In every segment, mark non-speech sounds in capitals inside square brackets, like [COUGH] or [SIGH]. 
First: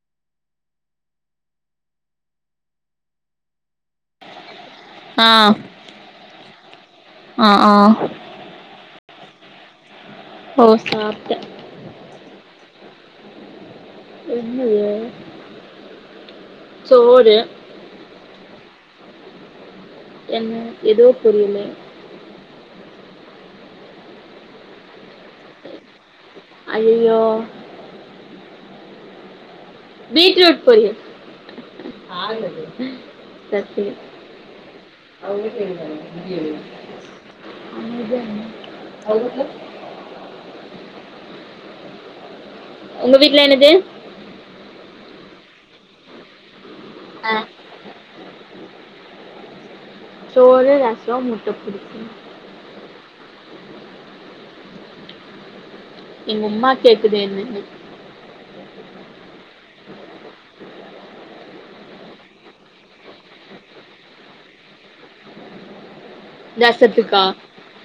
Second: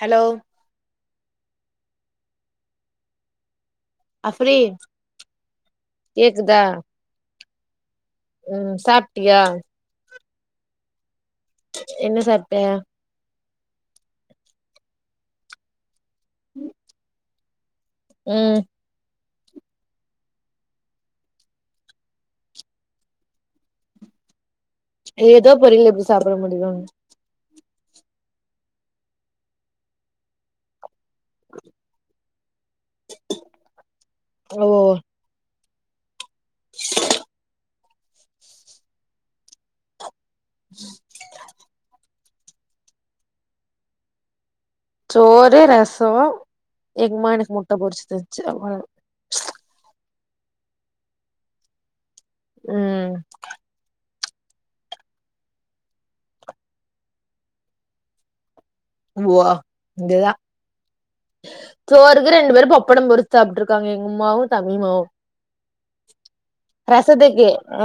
Hello Afreen அ அ ஒ ம் சாப்டியா ஓ சாப்டே என்ன சாப்டே என்னது சோறு ம் என்ன ஏதோ பொறியலு ஏதோ பொரியலு எப்டி சாப்ட முடியு யோ பீட்ரூட் பொரியல் சர் சேரி ஓ ஆ இ அவங்க உம் உங்க வீட்ல என்னது சோறு ரசோ ஆ எங்மா எனக்கு முட்ட பொரிச்சு தந்துச்சு அவ்வ சோறு ரசோ முட்ட பொடிமாஸ் அ எங்கம்மா கேக்குது என்னன்னு ஊவா இங்கதா சோறுக்கு ரெண்டு பேரும் பப்படம் பொருச்சு சாப்ட்டு இருக்காங்க எங்க அம்மாவு தம்பிமாவு ரசத்துக்கா ரசத்துக்கு அ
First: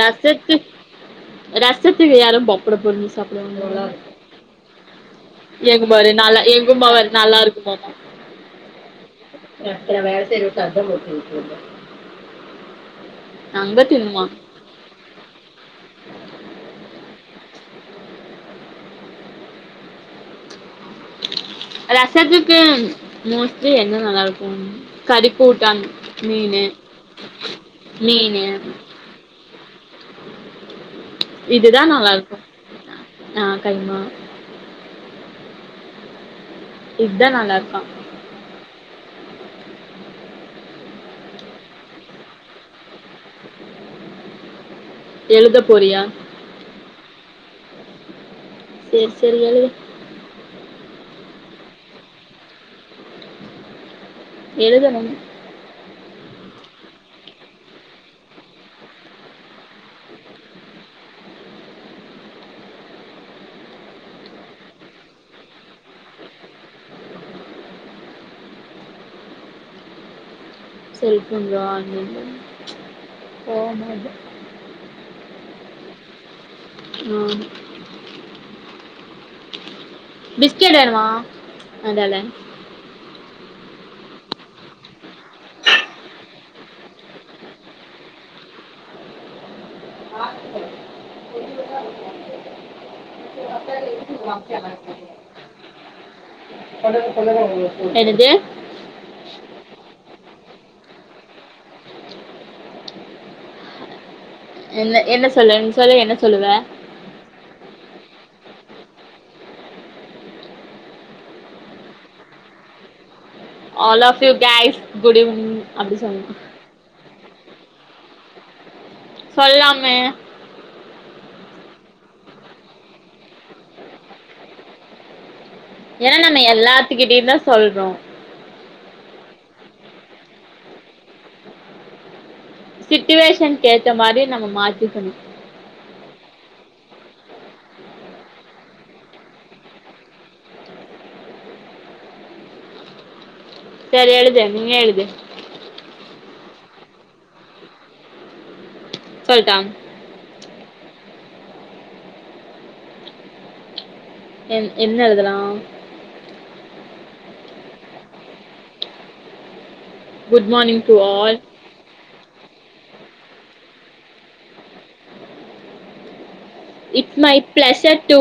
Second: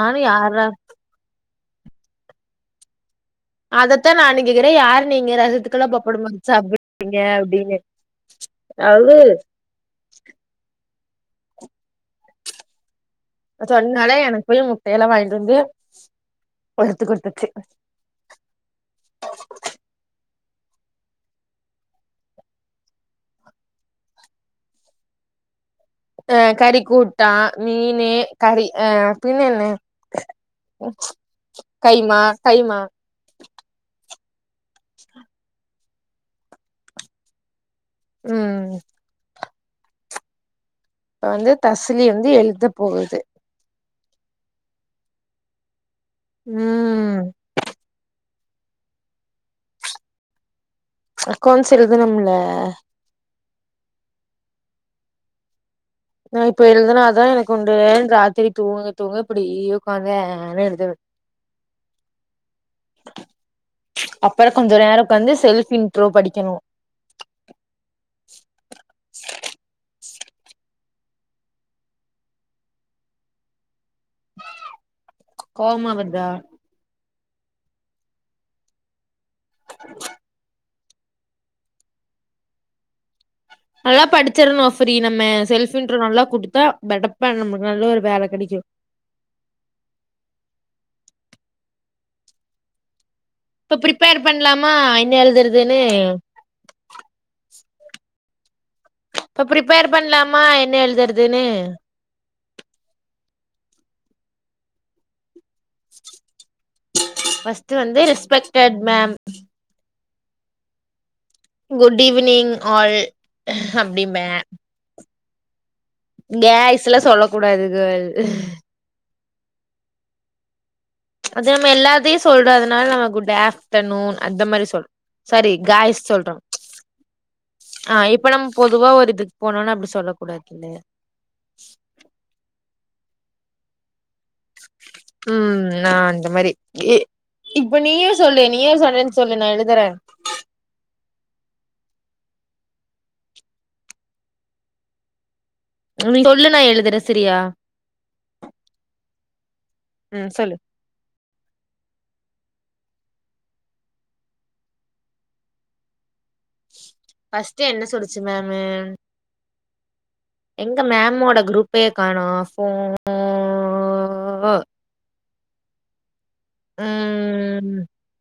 ரசத்து ரசத்துக்கு யாரும் பொப்பட பொரிஞ்சு சாப் அதத்தா நானுங்கேக்கிறே யாரு நீங்க எங்க ரசதுக்குலா பாரு பப்பட நல்லா வெச்சு எங்க உம்மா வேற சாப்பிட்றீங்க நல்லா அப்டின்னு அது [UNINTELLIGIBLE] வேல செய்ற சத்தம் போட்டு விட்டீங்க அங்க சொன்னாலே தின்னுமா எனக்கு [UNINTELLIGIBLE] இலை வாங்கிட்டு வந்து அறுத்து குடுத்துச்சு ரசத்துக்கு மோஸ்ட்லி என்ன நல்லா இருக்கும் கறிக்கூட்டம் ஆ கறிக்கூட்டா மீன்னு மீனு கறி ஆ பின்ன என்ன இதுதா நல்லா கைமா இருக்கு கைமா ஆ கைமா இதா நல்லா இருக்கு ம் இப்ப வந்து தசலி வந்து எழுத போகுது எழுத போறியா ம் செரி செரி எழுது அக்கொன்ஸ் எழுதணும்ல எழுதணும் நா இப்ப எழுதுனா தா எனக்கு உண்டு ராத்திரி தூங்க தூங்க இப்படி உட்காந்து ஆன்னு எழுதுவே அப்புற கொஞ்ச நேர உக்காந்து செல்ஃப் இன்ட்ரோ படிக்கணு செல்போன்ல வாங்கனு போ மாட்டே கோவமா வருதா ம் பிஸ்கெட் வேணுமா நல்லா படிச்சிரணும் ஃப்ரி நம்ம செல்ஃப் இன்ட்ரோ நல்லா குடுத்தா பெடப்பா நம்மளுக்கு நல்ல ஒரு வேலை கிடைக்கு இப்ப ப்ரிப்பேர் பண்லாமா என்ன எழுதுறதுன்னு என்னது இப்ப ப்ரிப்பேர் பண்லாமா என்ன எழுதுறதுன்னு என்ன என்ன சொல்ல நீ சொல்ல என்ன சொல்லுவ ஃபஸ்ட்டு வந்து respected ma'am good evening all all of you guys good even guys எல்லா சொல்லக் கூடாது கேர்ள் சொல்லாமே அது நம்ம எல்லாத்தையு சொல்றதுனால நம்ம குட் ஆஃப்டர்நூன் அந்த மாரி சொல்னு சாரி காய்ஸ் ஏன்னா சொல்ட்டோ நம்ம எல்லாத்துக்கிட்டயு தா சொல்றோ ஆ இப் இப்ப நம்ம பொதுவா ஒரு இதுக்கு போனும்னா அப்படி சொல்ல கூடாது இல்லையா சிட்டுவேஷன் கேத்த மாரி நம்ம மாத்திக்கணு ம் நா இந்த மாரி இப்ப நீயே சொல்லே நியூ இயர் சண்டேன்னு சொல்லே நா எழுதறே சேரி எழுது நீயே எழுது நீ சொல்லு நா எழுதறே சரியா சொல்ட்டா ம் சொல்லு என் என்னெழுதலா பஸ்ட்டு என்ன சொல்ச்சு மேம்மு குட் எங்க மார்னிங் டு மேம்மோட ஆல் குரூப்பயே காணோ போ இட்ஸ் மை ம் ப்ளசர் டூ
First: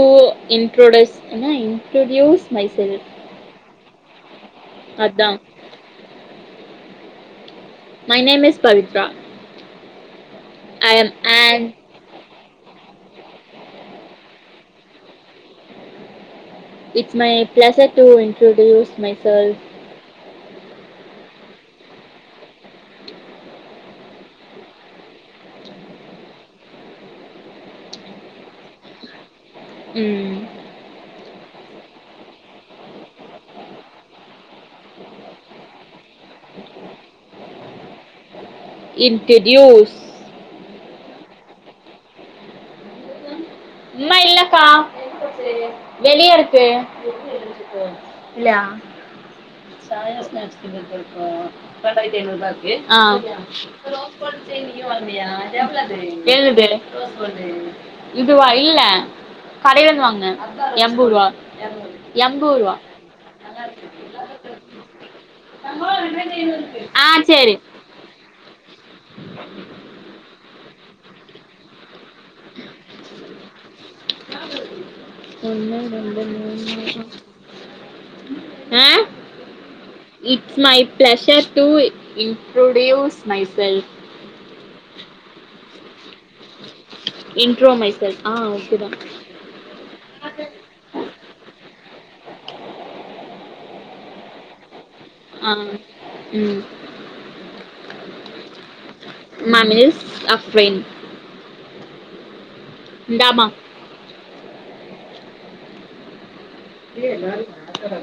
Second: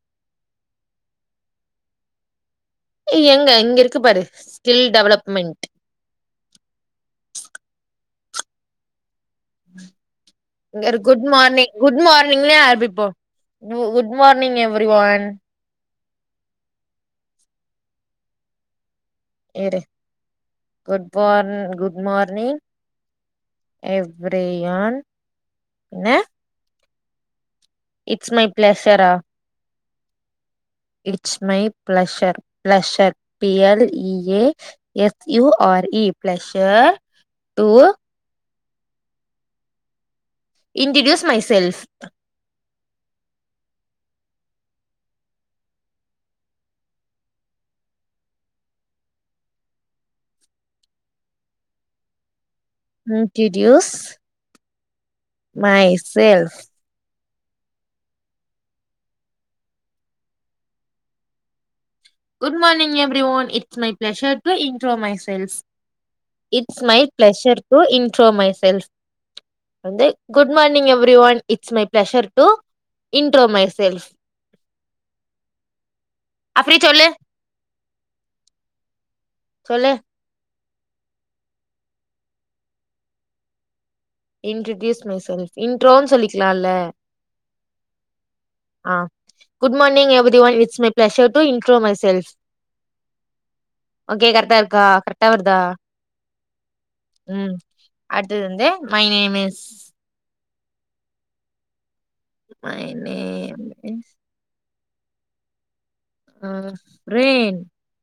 இன்ரோடூஸ்னா இன்ட்ரொடடியூஸ் மை செல்ப் ஏ எங்க இங்கே இருக்கு பாரு ஸ்கில் அதா development my name is Pavithra I am good and morning good மார்னிங்லே ஆரம்பிப்போ good morning everyone it's my pleasure to introduce myself good good morn good morning everyone என்ன இட்ஸ் மை ப்ளசரா ம் it's my pleasure pleasure P L E A S U R E pleasure to introduce introduce myself அம்மா இல்லப்பா வெளியருக்கு இல்லயா [UNINTELLIGIBLE] ஹ introduce my [UNINTELLIGIBLE] self எழுது இதுவா இல்ல கடைலந்து வாங்னே எம்புர்வா good morning everyone it's my எல்லாமே பிளெஷர் டு இருக்கு. இன்ட்ரோ மை செல்ஸ் தங்கம் ரெண்டாயிரத்தி ஐநூறு இட்ஸ் இருக்கு மை ஆ சரி pleasure to intro myself வந்து good morning everyone it's my pleasure to intro myself ஒன்னு ரெண்டு மூணு அப்படி சொல்லு ஆ சொல்லு it's my pleasure to introduce myself introduce myself இன்ட்ரோனு சொல்லிக்கலால்ல இன்ட்ரோ மை செல்ஃப் ஆ ஓகே தா good morning everyone it's my pleasure to intro myself okay கரெக்டா இருக்கா கரெக்டா ஆ வர்தா ம் ம் அடுத்தது வந்து my name is [UNINTELLIGIBLE] my name is ரேன்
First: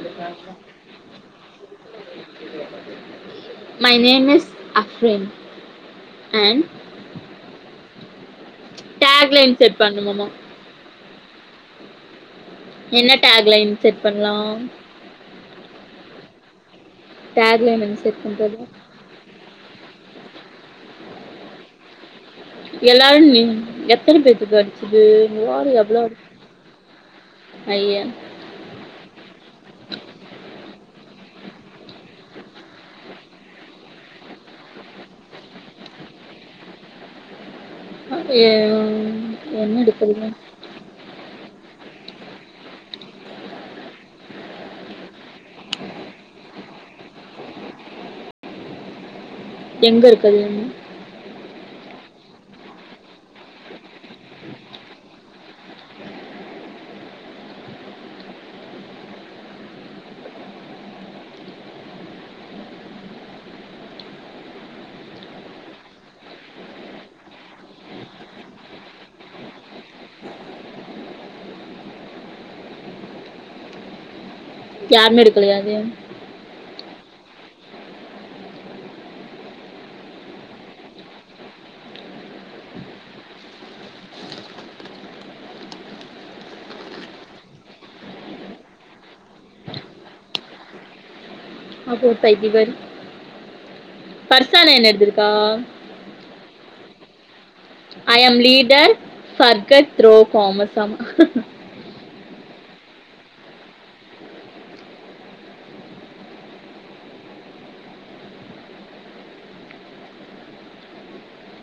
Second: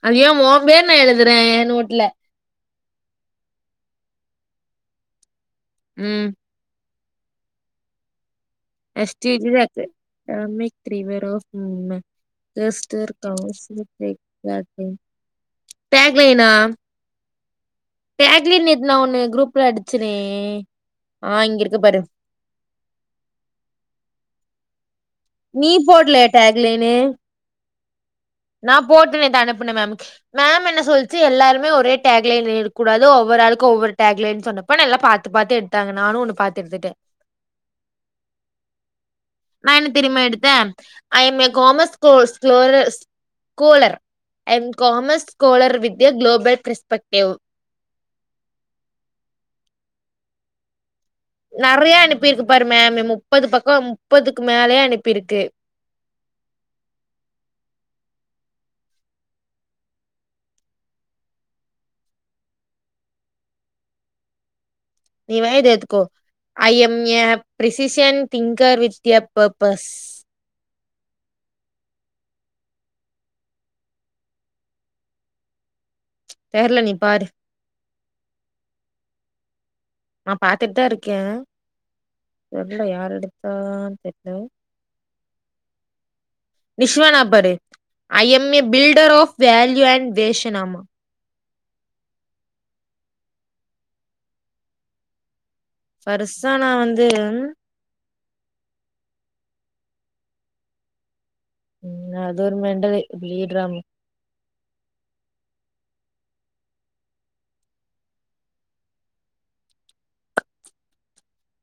அதுயே ஓம் பேர்ன்னா எழுதுறே ஏ நோட்ல மை நேம் இஸ் அஃப்ரின் ம் ஆண்ட் எஸ்டே டேக்லைன் செட் பண்ணுமாமா என்ன டேக்லைன் செட் பண்ணலாம் [UNINTELLIGIBLE] [UNINTELLIGIBLE] டேக்லைனா டேக்லைன் [UNINTELLIGIBLE] டேக்லைன் நேத்து நா ஒன்னு ஒண்ணு குரூப்ல அடிச்சனே ஆ இங்க இருக்கு பாரு எல்லாரு நீ எத்தன பேத்துக்கு அடிச்சுது நீ வாரி எவ்வளோ போடல டேக்லேனு ஐயா நா போட்டு நேத்து அனுப்புனே மேம்கு மேம் என்ன சொல்ச்சு எல்லாருமே ஒரே டேக் லைன் எடுக்க கூடாது ஒவ்வொரு ஆளுக்கு ஒவ்வொரு டேக் லைன்னனு சொன்ன இப்ப நல்லா பாத்து பாத்து எடுத்தாங்க நானு ஒன்னு பாத்து எடுத்துட்டே ஓகே என்ன எடுக்ரது then I am a commerce scholars scholars scholar and commerce scholar with global perspective [UNINTELLIGIBLE] நெறைய அனுப்பிருக்கு பாரு மேமு முப்பது பக்கோ முப்பதுக்கு மேலே அனுப்பிருக்கு நீ வேணா இது எத்துக்கோ I am a precision thinker with a purpose யாருமே எடுக்கலையா அது தெர்ல நீ பாரு நா பாத்துட்டு தா இருக்கே தெர்ல யார் எடுத்தான்னு தெர்ல நிஷ்வானா பாரு I am a builder of value and வேஷ நாமா அ கூ பைத்தீபர் பர்சான என்ன எடுத்திருக்கா ஃபருசானா வந்து I am leader burger throw கோமஸ்சா மா ம் அது ஒரு மெண்டலு பீல்ட்ராம்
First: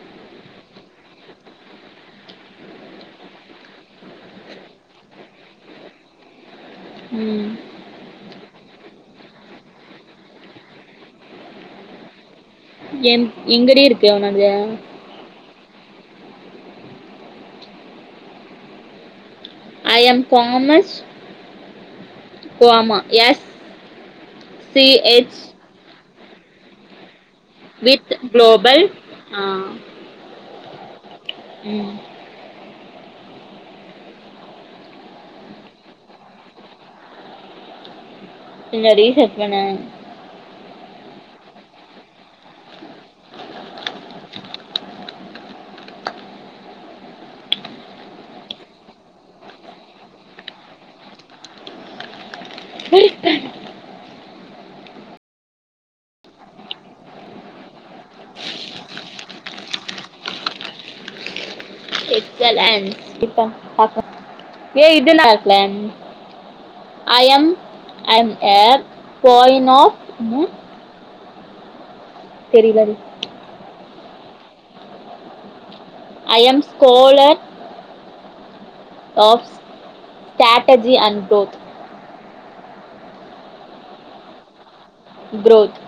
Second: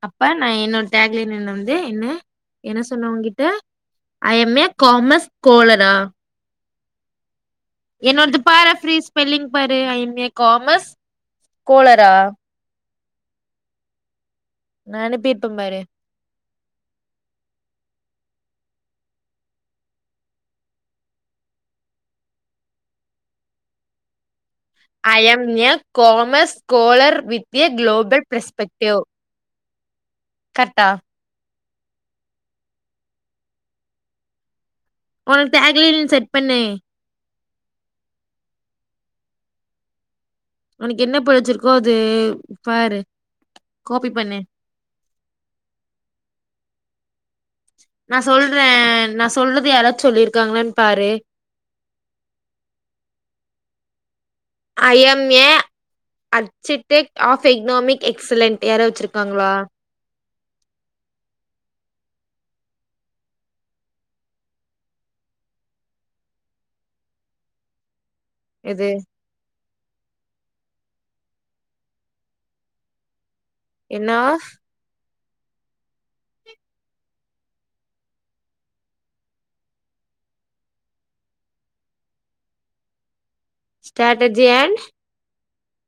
அப்பா நா என்னொட டேக்லைனு வந்து என்ன என்ன சொன்னே உங்க்கிட்ட ஐ எம் ய காமர்ஸ் கோலரா ம் என்னோடது பாரு ஃப்ரீ ஸ்பெல்லிங் பாரு ஐம் ய காமர்ஸ் கோளரா என் எங்கடி இருக்கு ஒனது நா அனுப்பி இருப்ப பாரு ஐ எம் கோமஸ் கோ ஆமா S I CH am a commerce scholar with a global perspective ஆ கர்ட்டா ம் ஒனக்கு டேக்லைனு செட் பண்ணு என்னடி செட் பண்ண ஒனக்கு என்ன புடிச்சிருக்கோ அது பாரு காபி பண்ணு நான் சொல்றே நா சொல்றத யாராச்சு சொல்லியிருக்காங்களன்னு பாரு [INAUDIBLE] I am a architect of economic excellent யார வச்சுருக்காங்களா [UNINTELLIGIBLE] ஏ இதுல்லா [UNINTELLIGIBLE] ஐ எம் ஐம் ஏ இது கோ இன் ஆப் தெரிலடி என்னா I am scholar of strategy and growth strategy and growth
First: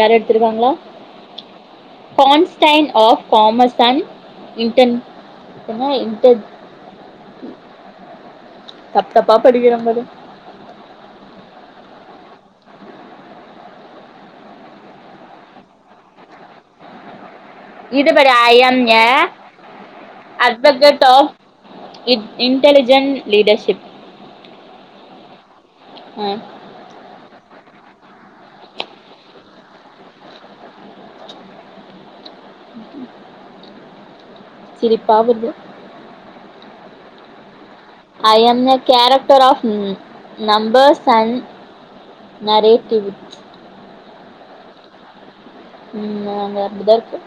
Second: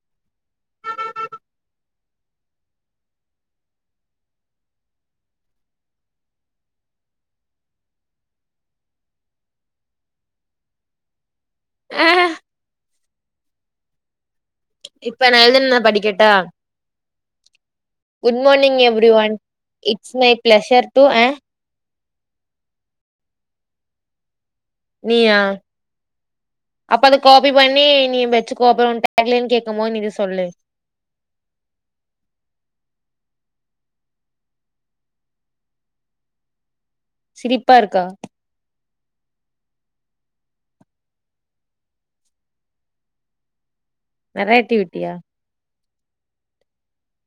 யார எடுத்துருவாங்ளா கான்ஸ்டைன் ஆஃப் காமர்ஸ் அண்ட் இன்டென் என்னா இன்டட் தப்ப தப்பா படிக்கிறே பாரு ஆ இப்ப நான் எழுதுன்ன படிக்கட்டா இது பாரு good I am morning A everyone it's my pleasure advocate to of it intelligent leadership நீயா ம் அப்ப அது காப்பி பண்ணி நீ வெச்சிகோ அப்ப நீ டேக் லைன் கேக்கும் போது நீ சொல்லு சிரிப்பா வருது சிரிப்பா இருக்கா I am a character of numbers and நறைய கேள்வி இச் நறை ஆக்டிவிட்டியா ம் அங்க அப்டிதா இருக்கு